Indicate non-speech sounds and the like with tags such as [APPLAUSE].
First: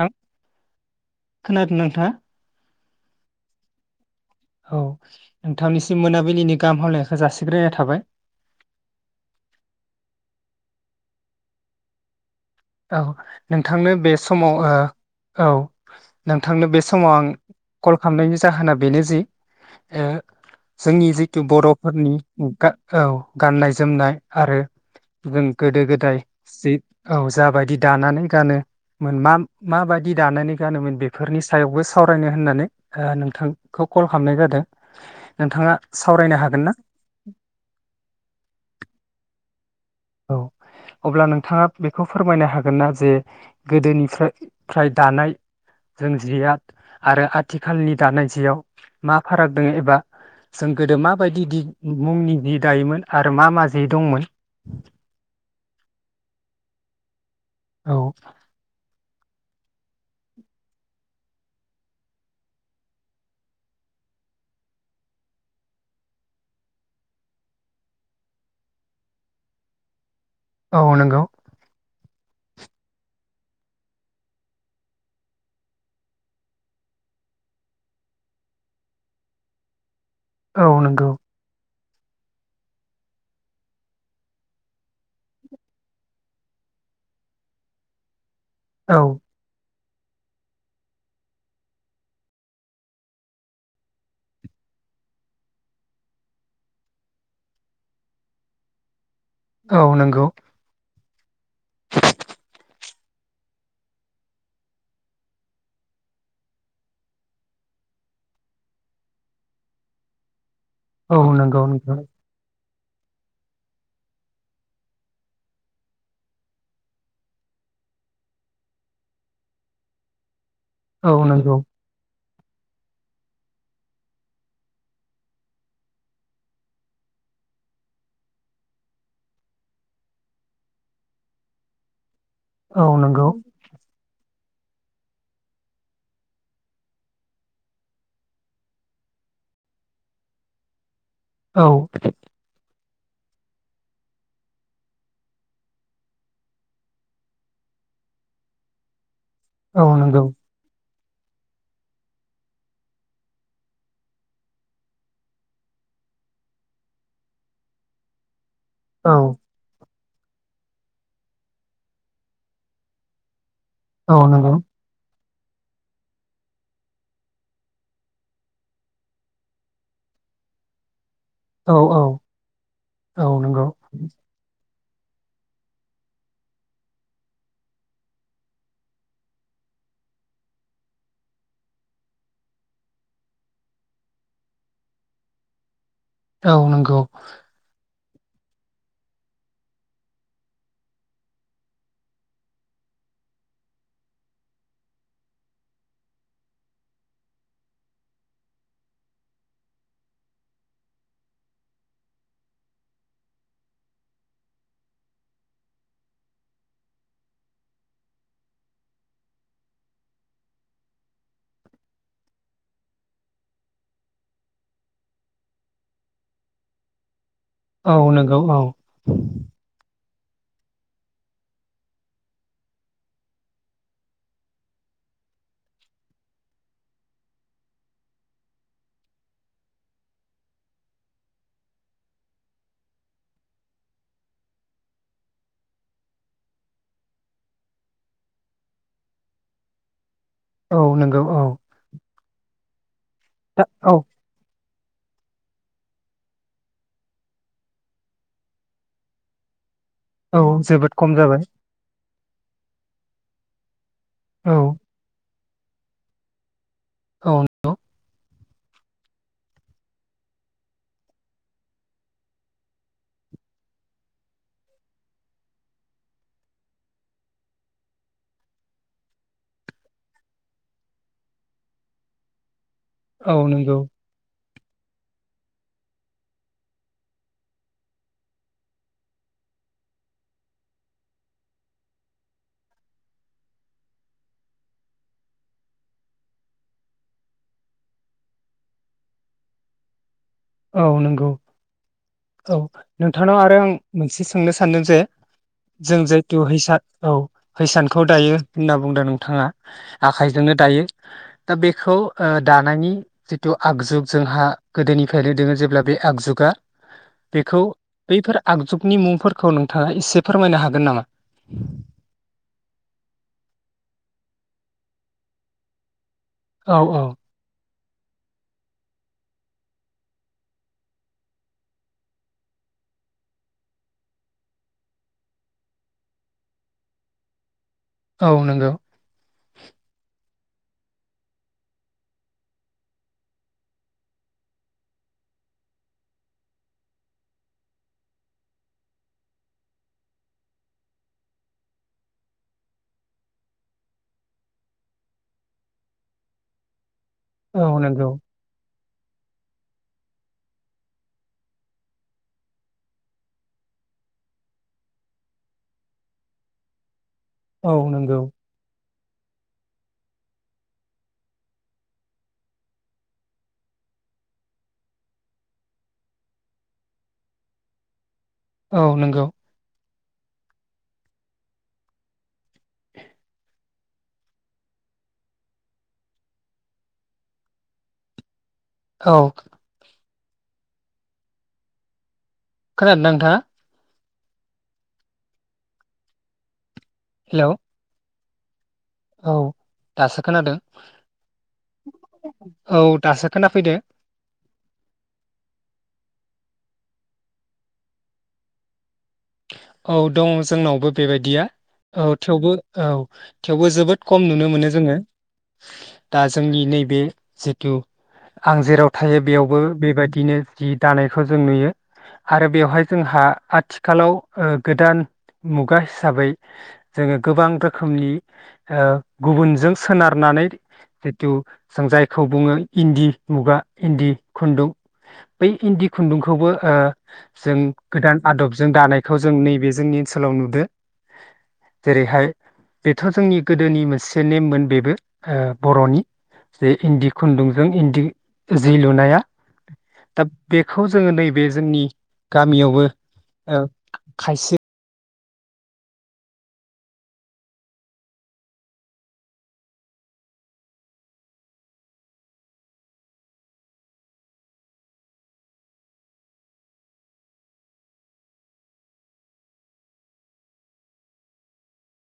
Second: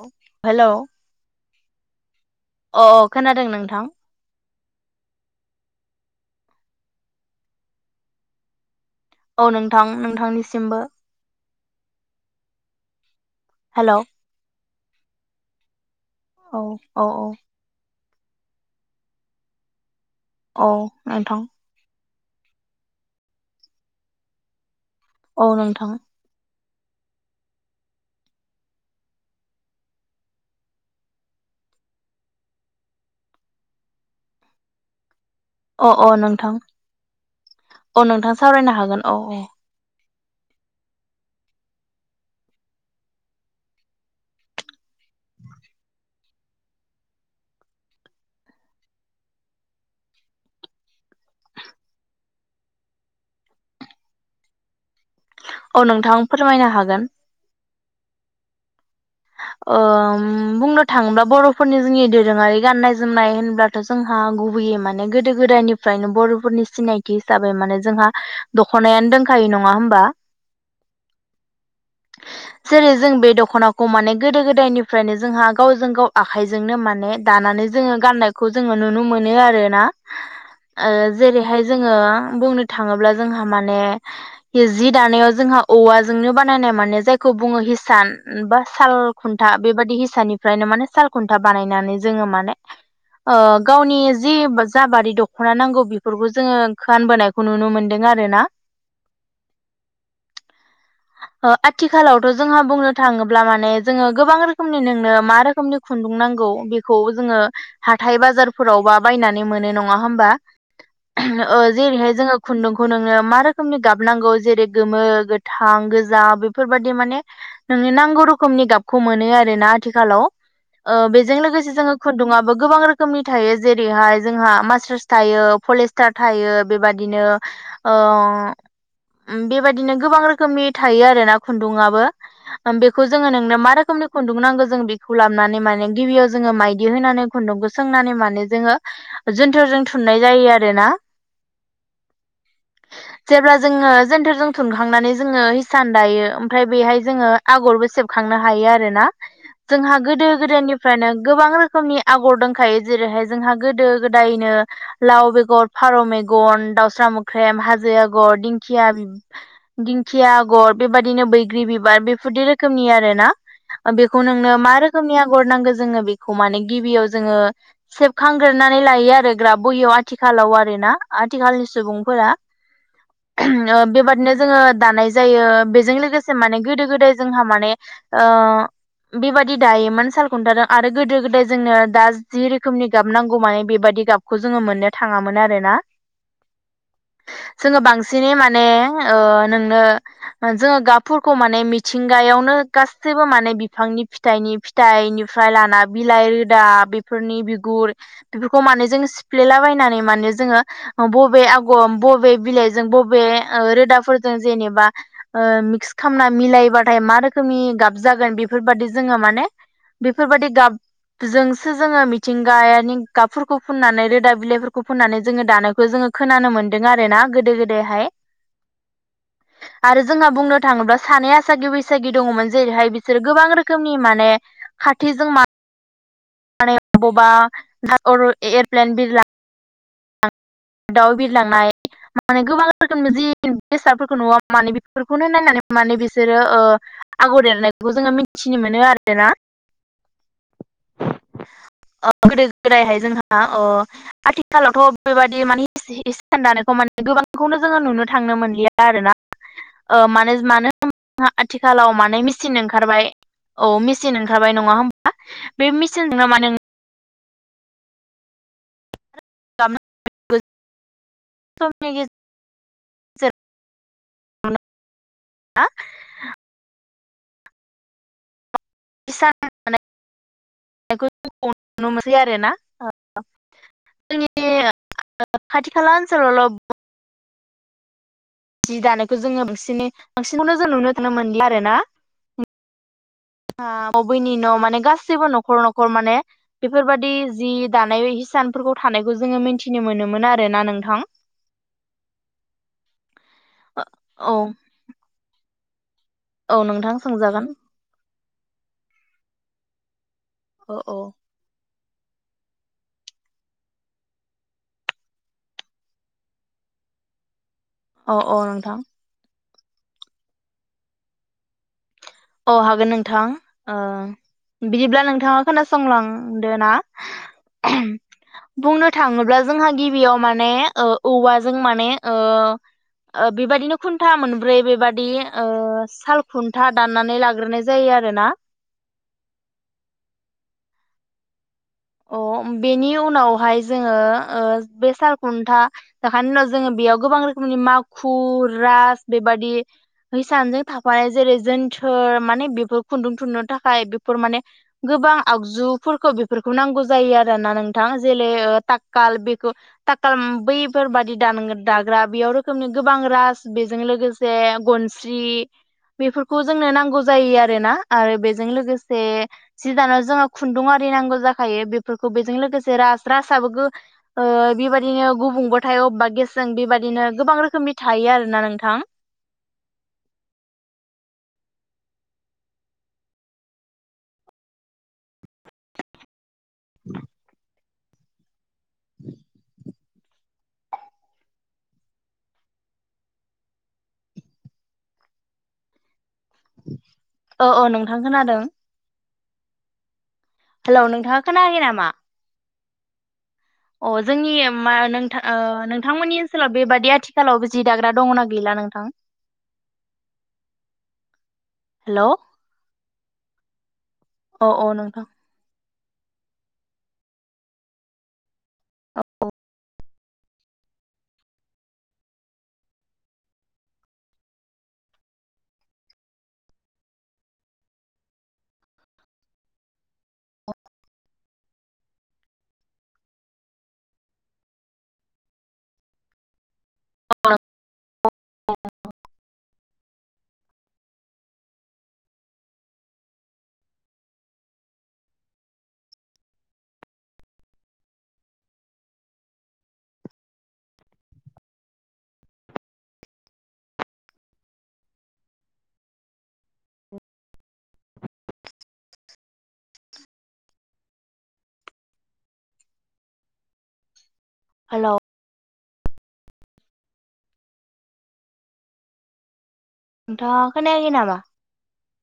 ह हेलौ खोनादों नोंथाङा? अ अ खोनादों नोंथां। औ नोंथांनिसिम मोनाबिलिनि गाहाम हामलायखौ जासिग्रोनाय थाबाय। औ नोंथां नोंथांनिसिमबो। औ। नोंथांनो हेलौ बे समाव ओ औ। औ नोंथांनो बे औ समाव आं औ कल खालामनायनि जाहोना बेनो जि औ जोंनि जितु नोंथां बर'फोरनि गार औ गाननाय जोमनाय आरो जों औ गोदो नोंथां गोदाय सित औ। जाबायदि दानानै गानोमोन मा माबायदि दानानै गानोमोन बेफोरनि सायावबो सावरायनो होननानै ओ नोंथांखौ कल खालामनाय जादों। नोंथाङा अ अ सावरायनो नोंथां हागोन ना अ नोंथां सावरायनो हागोन औ । औ अब्ला नोंथाङा बेखौ फोरमायनो हागोन ना जे गोदोनिफ्राय फ्राय दानाय जों जिया आरो आथिखालनि दानाय जियाव मा फाराग दङ एबा जों गोदो माबायदि दि मुंनि जि दायोमोन आरो मा मा जि दंमोन? आं नोंथां फोरमायनो हागोन। औ। ओम बुंनो थाङोब्ला बर'फोरनि जोंनि दोरोङारि गाननाय जोमनाय होनब्लाथ' जोंहा गुबैयै माने गोदो गोदायनिफ्रायनो बर'फोरनि सिनायथि हिसाबै माने जोंहा दख'नायानो दोंखायो नङा होमबा? औ नोंगौ। जेरै जों बे दख'नाखौ माने गोदो गोदायनिफ्रायनो जोंहा गावजों गाव आखाइजोंनो माने दानानै जोङो गाननायखौ जोङो नुनो मोनो आरोना। औ ओ नंगौ जेरैहाय जोङो बुंनो थाङोब्ला जोंहा माने जि दानायाव जोंहा औवाजोंनो बा नायनाय माने जायखौ बुङो हिसान बा साल औ खुन्था बेबाय दि हिसानिफ्रायनो माने सालखुन्था बानायनानै जोङो माने ओ गावनि जि जाबादि दख'ना नांगौ बेफोरखौ जोङो गानबोनायखौ नुनो मोनदों आरोना। औ नंगौ। आथिखालावथ' जोंहा बुंनो थाङोब्ला माने जोङो गोबां रोखोमनि नोंनो मा रोखोमनि खुन्दुं नांगौ बेखौ जोङो हाथाय बाजारफोरावबा बायनानै मोनो नङा होमबा? औ ओ नंगौ नोंथां जेरैहाय जोङो खुन्दुं खौ नोंनो मा रोखोमनि गाबनांगौ जेरै गोमो, गोथां गो जा बेफोरबायदि माने नोंनो नांगौ रोखोमनि गाबखौ मोनो आरोना आथिखालाव। ओ औ बेजों नंगौ लोगोसे जोङो खुन्दुङा गोबां रोखोमनि थायो जेरैहाय जोंहा मासरास थायो पलेस्टार थायो बेबाददिनो ओ बेबदिनो गोबां रोखोमनि थायो आरो ना खुन्दुङाबो ओम औ बेखौ नंगौ जोङो नोंनो मा रोखोमनि खुन्दुं नांगौ जों बेखौ लाबानै माने गिबियाव जोङो माइदि होनानै खुन्दुंखौ सोंनानै माने जोङो जोन्थोरजों थुननाय जायोआरोना। औ। जेब्ला जोङो जोन्थोरजों थुनखांनानै जोङो हिसान दायो ओमफ्राय बेहाय जोङो आगरबो सेबखांनो हायो आरोना। औ जोंहा नंगौ गोदो गोदायनि फ्रायनो गोबां रोखोमनि आगर दोंखायो जेरैहाय जोंहा गोदो गोदायनो लाव बेगर, फारौ मेगन, दाउसा मोख्रेम, हाजो आगर, दिं खिया औ दिं खिया आ गर बेबायदिनो बैग्रि बिबार बेफोरदि रोखोमनि आरोना। औ बेखौ नंगौ नोंनो मा रोखोमनि आं गर नांगौ जोङो बेखौ माने गिबियाव जोङो सेबखांग्रोनानै लायो आरो ग्राब बहियाव आथिखालाव आरोना आथिखालनि औ औ सुबुंफोरा औ नंगौ ओ बेबादिनो जोङो दानाय जायो बेजों लोगोसे माने गोदो गोदाय जोंहा माने ओ बेबादि दायोमोन सालखुन्थादों आरो गोदो गोदाय जोंनो दा जि रोखोमनि गाब नांगौ माने बेबादि गाबखौ जोङो मोननो थाङामोन आरोना औ नंगौ बिसिनि माने ओ नोंनो जोङो गाबफोरखौ माने मिथिंगायावनो गासैबो माने बिफांनि फिथाइनि फिथाइनिफ्राय लाना बिलाइ रोदा बेफोरनि बिगुर बेफोरखौ माने जों सिफ्लेलाबायनानै माने जोङो बबे आगर बबे बिलाइजों बबे रोदाफोरजों जेनेबा ओ मिक्स खामना मिलायबाथाय मा रोखोमनि गाब जागोन बेफोरबाददि जोङो माने बेफोरबादि गाबजोंसो जोङो मिथिंगायानि गाबफोरखौ फुननानै रोदाब बिलाइफोरखौ फुननानै जोङो दानायखौ जोङो खोनानो मोनदों आरोना गो औ नंगौ औ आरो जोंहा बुंनो थाङोब्ला सानै आसागि बैसागि दङमोन जेरैहाय बिसोरो गोबां रोखोमनि माने खाथिजों मा बबावबा द एयारप्लेन बिरला दाउ बिरलांनाय माने गोबां रोखोमनि जि बेसादफोरखौ नुवा माने बेफोरखौनो नायनानै माने बिसोरो ओ आगर एरनायखौ जोङो मिथिनो मोनो आरोना औ नंगौ औ गोदो गोदायहाय जोंहा अ औ आथिखालाव दाथ बेबादि माने हिसान दानायखौ माने गोबांखौनो जोङो नुनो थांनो मोनलिया आरो ना ओ मानो औ मानो जोबोद खम होनोब्ला जाबाय आथिखालाव माने मिसिन ओंखारबाय औ मिसि सिन औ ओखारबाय नङा होम्बा बे मेसिन नङा मानो औ नंगौ [UNINTELLIGIBLE] गेजेरावनो [UNINTELLIGIBLE] [UNINTELLIGIBLE] नुनो मोनसै आरो ना औ नंगौ बे ओ खाथि खाला ओनसोलावल' जि दानायखौ जोङो बांसिनै बांसिनानो जों नुनो थांनो मोनलिया आरो ना बबेनि न' माने गासैबो न'खर न'खर माने बेफोरबादि जि दानाय हिसानफोरखौ थानायखौ जोङो मोनथिनो मोनोमोन आ औ नंगौ औ नोंथांनाव आरो आं मोनसे औ सोंनो सानदों जे जों जायतु औ हिसान नोंथां औ सोंजागोन हिसानखौ दायो होनना बुंदो नोंथाङा आखाइजोंनो औ दायो दा बे खौ ओ दानायनि जिथु आगजुग जोंहा गोदोनि फायनो दोङो जेब्ला बे आगजुगा बेखौ बैफोर औ नोंथां आगजुगनि मुंफोर खौ नोंथाङा इसे फोरमायनो हागोन नामा अ हागोन नोंथां ओ बिदिब्ला नोंथाङा खोनासंलां दोना औ औ बुंनो थाङोब्ला जोंहा गिबियाव माने ओ औवाजों माने ओ ओ बेबादिनो खुन्था मोनब्रै बेबादि ओ साल खुन्था- दाननानै लाग्रोनाय जा- जायो आरोना। औ नंगौ अ बेनि उनावहाय जोङो ओ बे साल खुन्था जाखानायनि उनाव जोङो बेयाव गोबां रोखोमनि माखु रास बेबादि हिसानजों थाफानाय जेरै जोनथोर माने बेफोर खुन्दुं थुननो थाखाय बेफोर माने गोबां आगजुफोरखौ बेफोर- खौ नांगौ- जायो आरो ना औ नोंथां नंगौ जेलै ओ थाक- काल बेखौ ताखाल बैफोरबादि दान दा-दाग्रा बेयाव रोखोमनि गोबां राज बेजों लोगोसे गनस्रि बेफोरखौ जोंनो नांगौ- जायो आरो औ ना आरो नंगौ बेजों लोगोसे- से जि दानाव जोङो खुन्दुं आरि नांगौ जाख थायो बेफोरखौ बेजों लोगोसे राज राजाबो गो ओ बेबायदिनो गुबुंबो थायो अबेबा गेसजों बेबादिनो गोबां रोखोमनि थायो आरो- औ नंगौ [UNINTELLIGIBLE] औ खोनादोंना नोंथाङा? [INAUDIBLE] हेलौ औ औ नोंथां खोनादों। औ दासो खोनादों हेलौ नोंथाङा खोनायाखै नामा? औ दासो- खोनाफैदो अ जोंनि- मा नोंथां नोंथांमोननि ओनसोलाव बेबादि आथिखालाव जि दाग्रा दङना गैला नोंथां? औ दं जोंनावबो बेबायदिया हेलौ औ थेवबो औ। थेवबो जोबोद- खम नुनो औ औ मोनो जोङो। नोंथां दा जोंनि नैबे जिथु- आं जेराव थायो बेयावबो बेबायदि- बिनो जि दानायखौ जों नुयो आरो बेवहाय जोंहा आथि- खालाव गोदान मुगा हिसाबै जोङो गोबां रोखोमनि ओ गुबुनजों सोनारनानै जिथु जों जायखौ बुङो इन्दि मुगा इन्दि खुन्दुं बै इन्दि खुन्दुंखौबो ओ- जों गोदान आदब- दानायखौ जों नैबे जोंनि ओनसोलाव नुदो। जेरैहाय बेथ' जोंनि गोदोनि मोनसे नेममोन बेबो ओ बर'नि जे इन्दि खुन्दुंजों इन्दि जि लुनाया दा बेखौ जोङो नैबे जोंनि गामियावबो। औ खायसे- हेल'। नोंथाङा खोनायाखै नामा?